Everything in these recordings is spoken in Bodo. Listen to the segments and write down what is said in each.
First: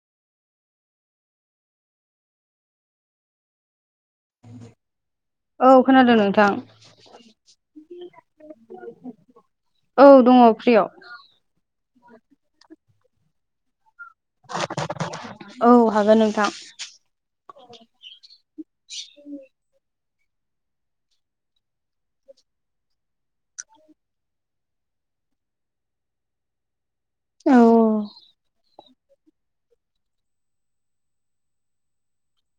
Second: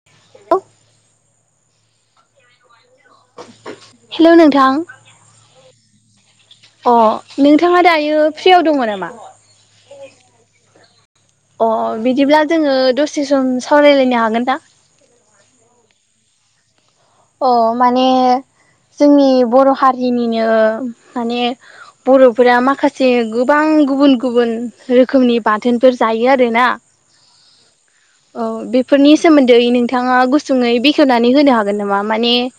[unintelligible] हेल' नोंथां? औ खोनादों नोंथां अ नोंथाङा दायो फ्रियाव दङ नामा? औ दङ फ्रियाव। अ बिदिब्ला जोङो दसे सम सावरायलायनो हागोन दा? [unintelligible] औ हागोन नोंथां। ओ माने, जोंनि बर' हारिनिनो माने बर'फोरा माखासे गोबां गुबुन-गुबुन रोखोमनि बाथोनफोर जायो आरोना। औ- औ- बेफोरनि सोमोन्दै नोंथाङा गुसुङै बेखेवनानै होनो हागोन नामा? माने-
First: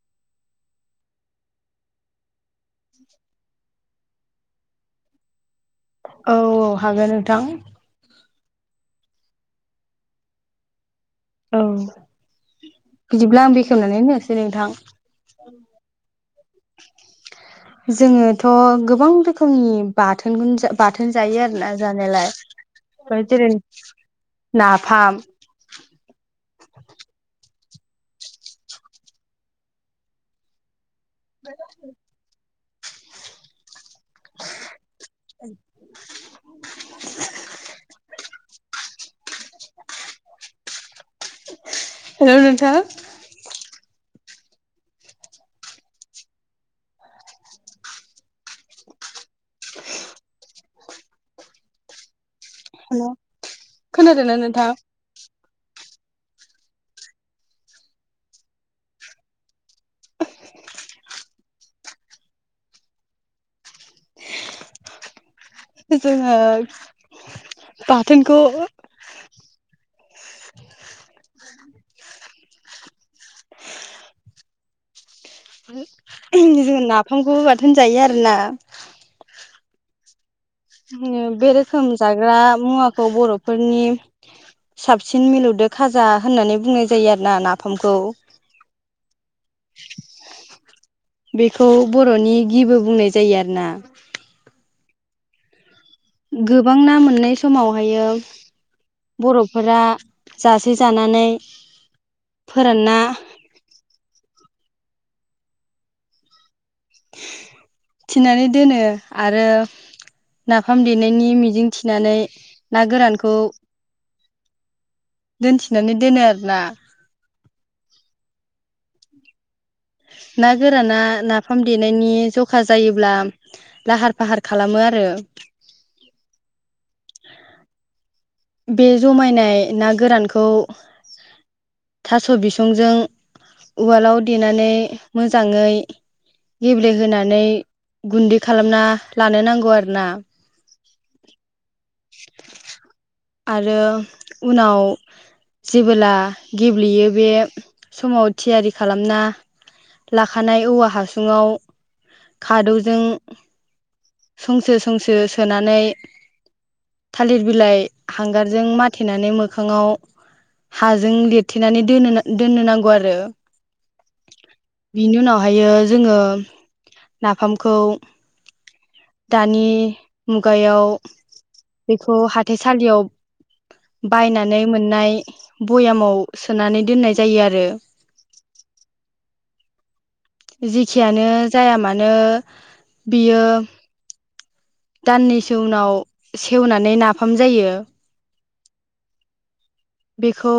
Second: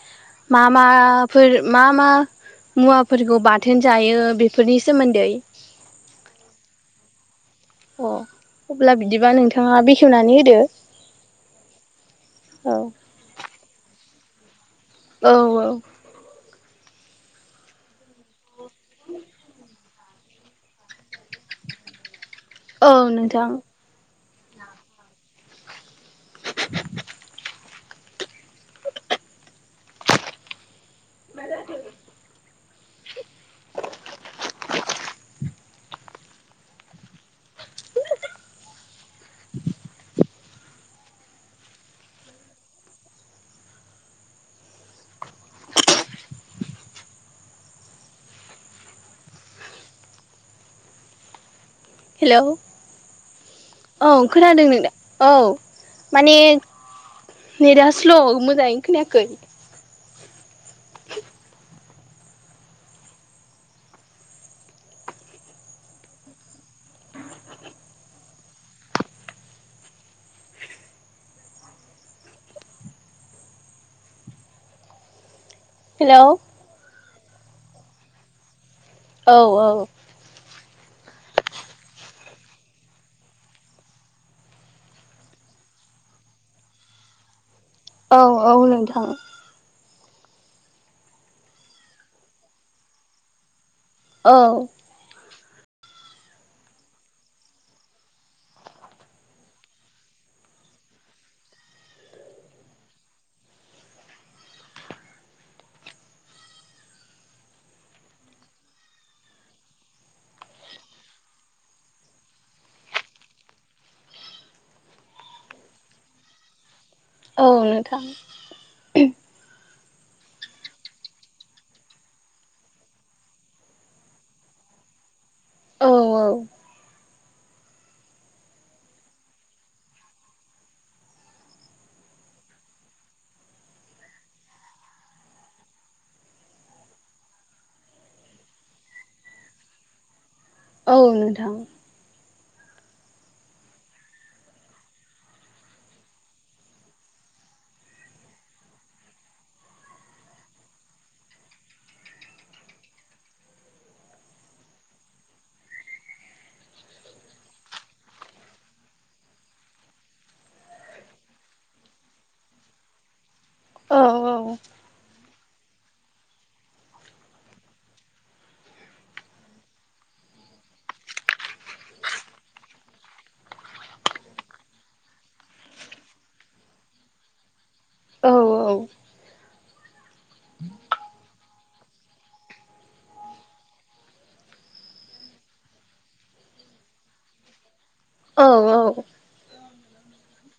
मा- माफोर मा मा- मुवाफोरखौ बाथोन जायो बेफोरनि सोमोन्दै औ- औ हागोन नोंथां। अ- अब्ला बिदिबा नोंथाङा बेखेवनानै होदो? औ- औ बिदिब्ला आं बेखेवनानै होनोसै नोंथां। औ- औ। [unintelligible] [inaudible] जोङोथ' गोबां रोखोमनि बाथोन बाथोन जायो आरोना औ जानायालाय। नोंथां जेरै नाफाम। [unintelligible] [inaudible] [unintelligible] [inaudible] [unintelligible] [inaudible] हेल' नोंथां? हेलौ औ- खोनादों नोंथां। औ- माने नेटआ स्ल' मोजाङै खोनायाखै। जोङो बाथोनखौ हेलौ जों नाफामखौ बाथोन जायो आरोना। औ- औ। बे रोखोम जाग्रा मुवाखौ बर'फोरनि- साबसिन मिलौदो खाजा होननानै बुंनाय जायो आरोना नाफामखौ। औ- औ नोंथां। बेखौ बर'नि गिबो बुंनाय जायो आरोना। औ। गोबां ना मोननाय समावहायो- बर'फोरा जासे जानानै फोरानना- थिनानै दोनो आरो- नाफाम देनायनि मिजिं थिनानै ना गोरानखौ- दोनथिनानै दोनो आरो ना। औ- नोंथां। ना गोराना नाफाम देनायनि जखा जायोब्ला। लाहार फाहार खालामो आरो औ- औ। बे जमायनाय ना गोरानखौ थास' बिसंजों उवालाव देनानै मोजाङै गेब्लेहोनानै गुन्दै खालामना लानो नांगौ आरोना। औ- नोंथां। आरो उनाव जेबोला गेब्लेयो बे समाव थियारि खालामना लाखानाय औवा हासुङाव खादौजों संसो-संसो सोनानै थालिर बिलाइ हांगारजों माथेनानै मोखाङाव हाजों लिरथेनानै दोन- दोननो नांगौ आरो। औ बिनि उनावहायो जोङो नाफामखौ दानि मुगायाव बेखौ हाथाइसालियाव बायनानै मोननाय भयामाव सोनानै दोननाय जायो आरो। औ औ जेखियानो जाया मानो बियो दाननैसो उनाव सेवनानै नाफाम जायो। औ-औ। बेखौ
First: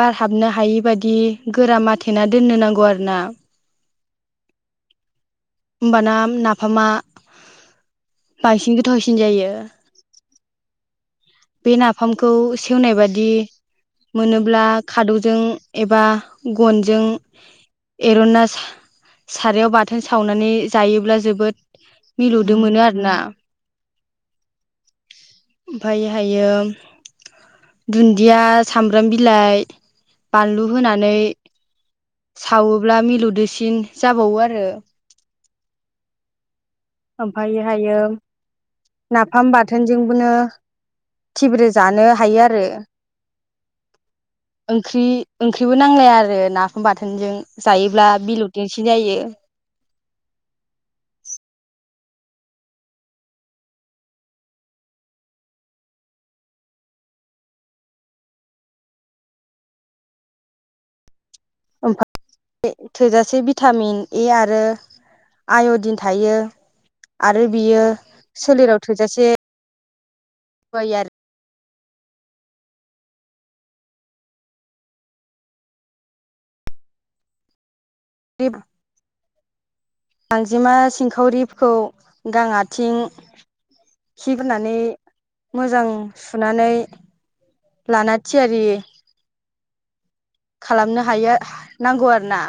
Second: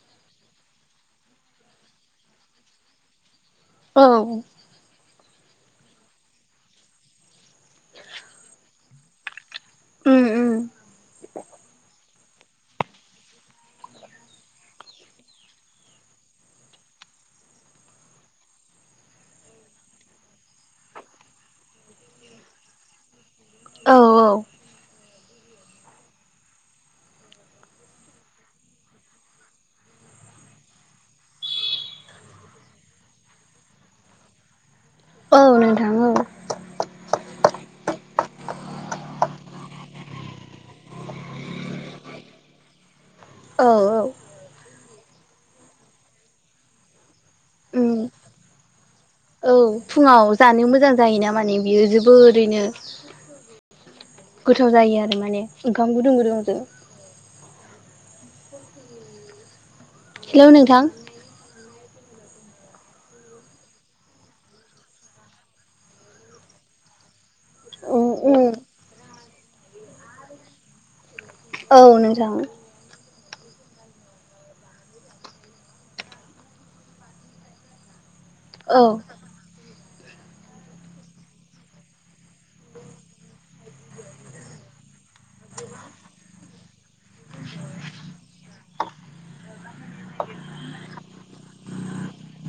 बारहाबनो हायि बादि गोरा आाथेना दोननो नांगौ आरो ना। औ। होमबाना नाफामा बांसिन गोथावसिन जायो। उम-उम। बे नाफामखौ सेवनाय बादि मोनोब्ला खादौजों एबा गनजों एर'नना सा सारायाव बाथोन सावनानै जायोब्ला जोबोद मिलौदो मोनो आरोना। औ औ आमफायहायो दुन्दिया सामब्राम बिलाइ बानलु होनानै सावोब्ला मिलौदोसिन जाबावो आरो औ नोंथां औ आमफायोहायो नाफाम बाथोनजोंबोनो थिब्रे जानो हायो आरो। औ औ ओंख्रि ओंख्रिबो नांलाया आरो नाफाम बाथोनजों। उम जायोब्ला मिलुदोनसिन जायो औ फुङाव जानो मोजां जायोना माने बियो जोबोरैनो। गोथाव जायो आरो माने ओंखाम गुदुं गुदुंजों हेलौ नोंथां ओमफा [inaudible] थोजासे भिटामिन ए आरो आयदिन थायो आरो बियो औ सोलेराव थोजासे गय आरो औ नोंथां दिब औ गांजिमा सिंखावरिखौ गां आथिं खिगारनानै मोजां सुनानै लाना थियारि खालामनो हायो नांगौ आरो ना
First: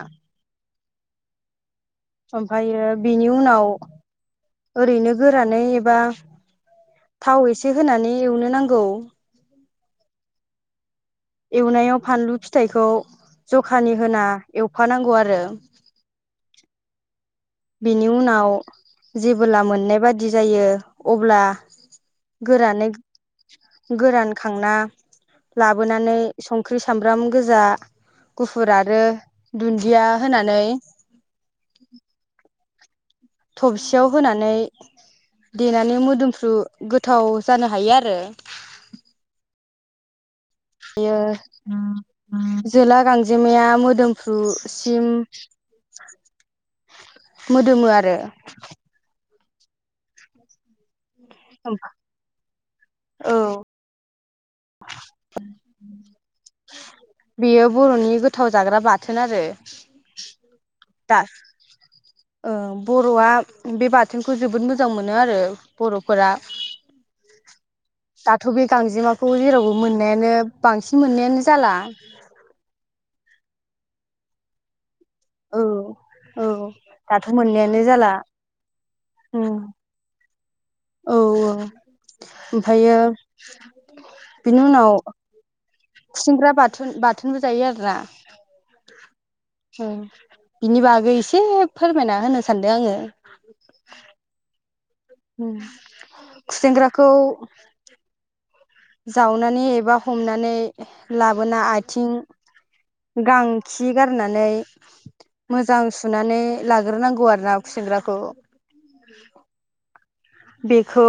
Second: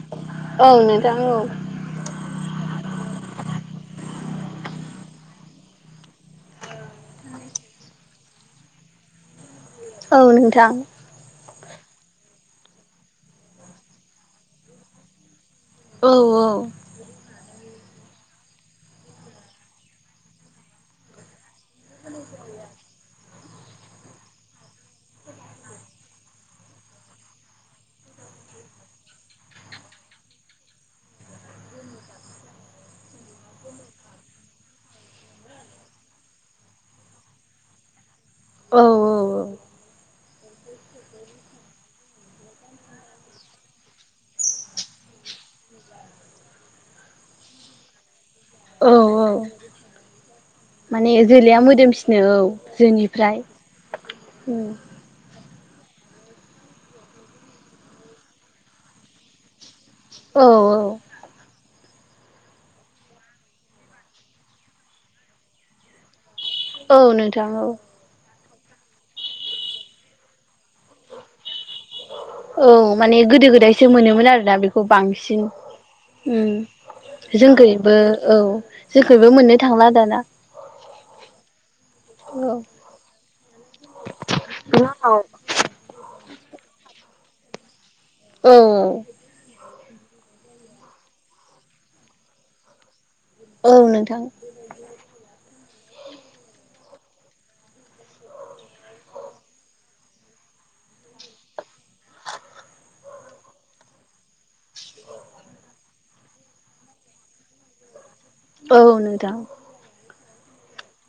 औ नोंथां औ आमफ्रायो बेनि उनाव ओरैनो गोरानै एबा थाव एसे होनानै एवनो नांगौ औ नोंथां एवनायाव फानलु फिथाइखौ जखानि होना एवफानांगौ आरो औ औ बिनि उनाव जेबोब्ला मोननाय बादि जायो अब्ला गोरानै, गोरान खांना लाबोनानै संख्रि सामब्राम गोजा गुफुर आरो दुन्दिया होनानै थबसियाव होनानै देनानै मोदोमफ्रु गोथाव जानो हायो आरो। औ बियो जोला गांजेमाया मोदोमफ्रुसिम मोदोमो आरो औ औ माने जोलैया मोदोमसिनो औ औ जोनिफ्राय, उम बेयो बर'नि गोथाव जाग्रा बाथोन आरो औ दास औ बर'आ बे बाथोनखौ जोबोद मोजां मोनो आरो बर'फोरा औ नोंथां औ दाथ' बे गांजेमाखौ जेरावबो मोननायानो बांसिन मोननायानो जाला। औ माने गोदो गोदायसो मोनोमोन आरोना बेखौ बांसिन। औ औ उम दाथ' मोननायानो जोंखइबो जाला औ जोंखइबो उम मोननो थांला दाना। औ औ औ ओमफायो बेनि उनाव औ खुसेंग्रा बाथुन बाथोनबो जायो आरोना। औ औ बिनि बागै एसे फोरमायना होनो सानदों आङो। औ नोंथां। खुसेेंग्राखौ जावनानै एबा हमनानै लाबोना आथिं गां खि गारनानै मोजां सुनानै लाग्रोनांगौ आरो ना खुसेंग्राखौ। औ नोंथां। बेखौ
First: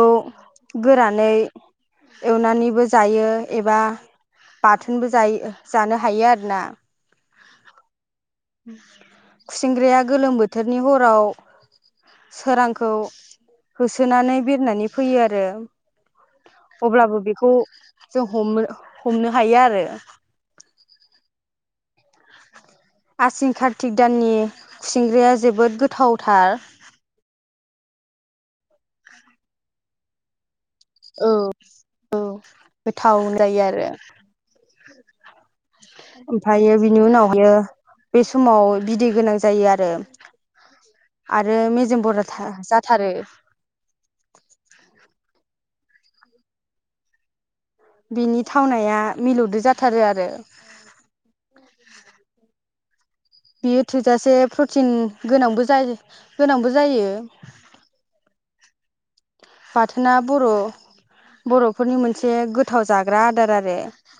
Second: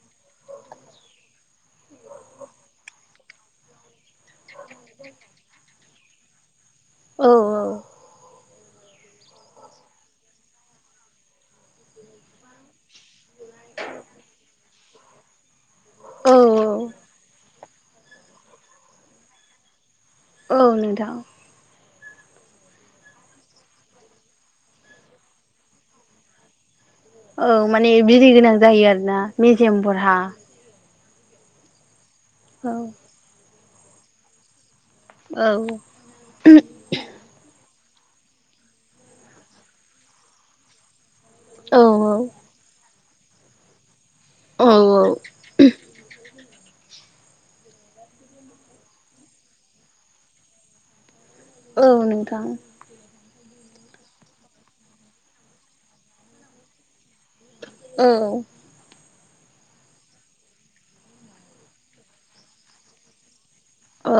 गोरानै एवनानैबो जायो एबा बाथोनबो जायो जानो हायो आरोना। औ औ खुसेंग्राया गोलोम बोथोरनि हराव सोरांखौ होसोनानै बिरनानै फैयो आरो। औ अब्लाबो बेखौ जों हमनो हमनो हायो आरो। औ नोंथां। आसिन कारतिक दाननि खुसिंग्राया जोबोद गोथावथार। औ माने बिदै गोनां जायो आरोना मेजेम बरहा। औ औ औ गोथाव जायो आरो। औ ओमफायो बिनि उनाव हायो बे समाव बिदै गोनां जायो आरो। आरो औ मेजेम बराथार जाथारो। औ औ बिनि थावनाया मिलौदो जाथारो आरो। औ नोंथां। बियो थोजासे प्रटिन गोनांबो जाय गोनांबो जायो। औ बाथोना बर' बर'फोरनि मोनसे गोथाव जाग्रा आदार आरो। औ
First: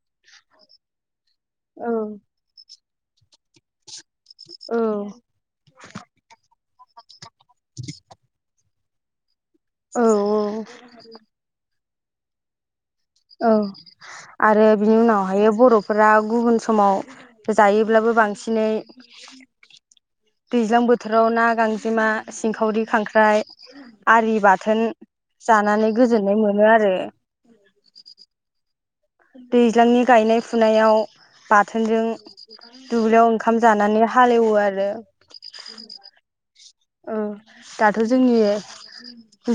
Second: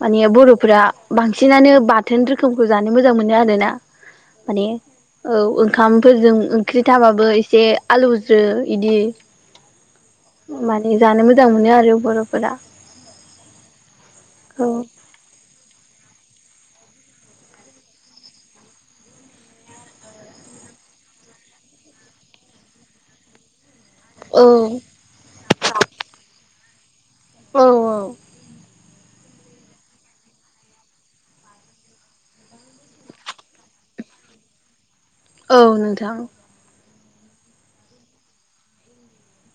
माने बर'फोरा बांसिनानो औ बाथोन रो खोमखौ जानो मोजां मोनो आरो ना माने औ ओंखामफोरजों उम ख्रि थाबाबो एसे आलौज्रो इदि औ माने जानो मो मोजां मोनो आरो बर'फोरा। औ औ आरो बिनि उनावहायो बर' फोरा गुबुन समाव जायोब्लाबो बांसिनै दैज्लां बोथोराव ना गांजेमा सिंखावरि खांख्राइ आरि औ बाथोन जानानै गोजोननाय मोनो आरो। औ औ दैज्लांनि गायनाय फुनायाव बाथोनजों दुब्लियाव ओंखाम जानानै हालेवो आरो। औ नोंथां। औ दाथ' जोंनि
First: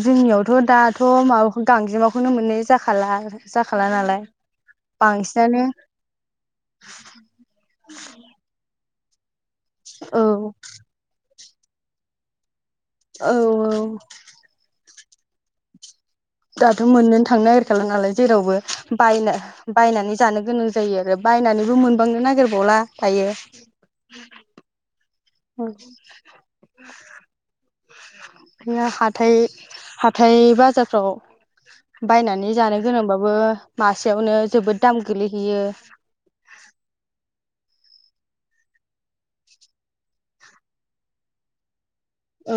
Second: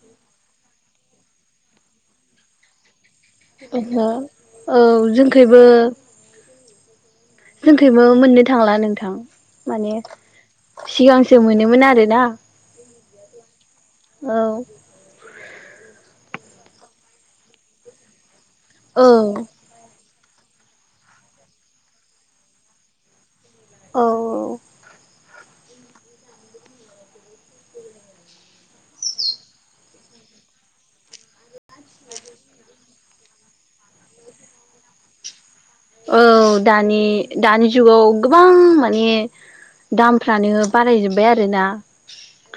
जोंनियावथ' दाथ' माबा गांजेमाखौनो मोननाय जाखाला। जाखाला ओहो नालाय औ जोंखैबो बांसिनानो जोंखैइबो मोननो थांला नोंथां माने औ सिगांसो मोनोमोन आरोना। औ औ औ दाथ' मोननोनो थांनो नागिरखाला नालाय जेरावबो औ बायनो बायनानै जानो गोनां जायो आरो बायनानैबो मोनबांनो नागिरबावला दायो। औ औ उ गैया हाथाइ हाथाइ बाजारफ्राव बायनानै जानो गोनांबाबो मासेयावनो जोबोद दाम गोलैहैयो। औ दानि दानि जुगाव गोबां माने दामफ्रानो बारायजोबबाय आरोना। औ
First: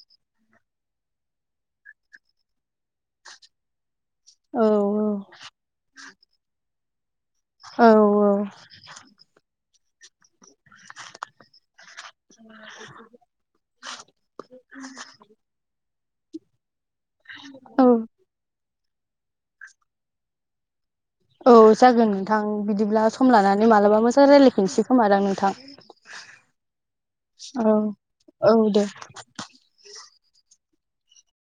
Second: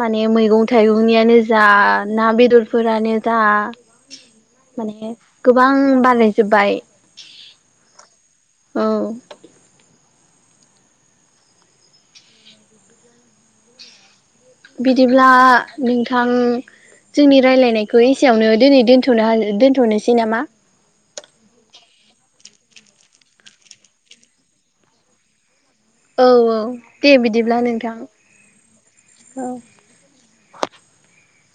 माने मैगं थाइगंनियानो जा ना बेदरफोरानो जा औ माने गोबां बारायजोबबाय औ औ औ [inaudible] बिदिब्ला नोंथां जोंनि औ रायलायनायखौ एसेयावनो दोनै दोन थ'नो हानो दोनथ'नोसै नामा? औ जागोन नोंथां बिदिब्ला सम लानानै मालाबा मोसो रायलायफिनसै खोमादां नोंथां। औ औ दे बिदिब्ला औ नोंथां औ दे औ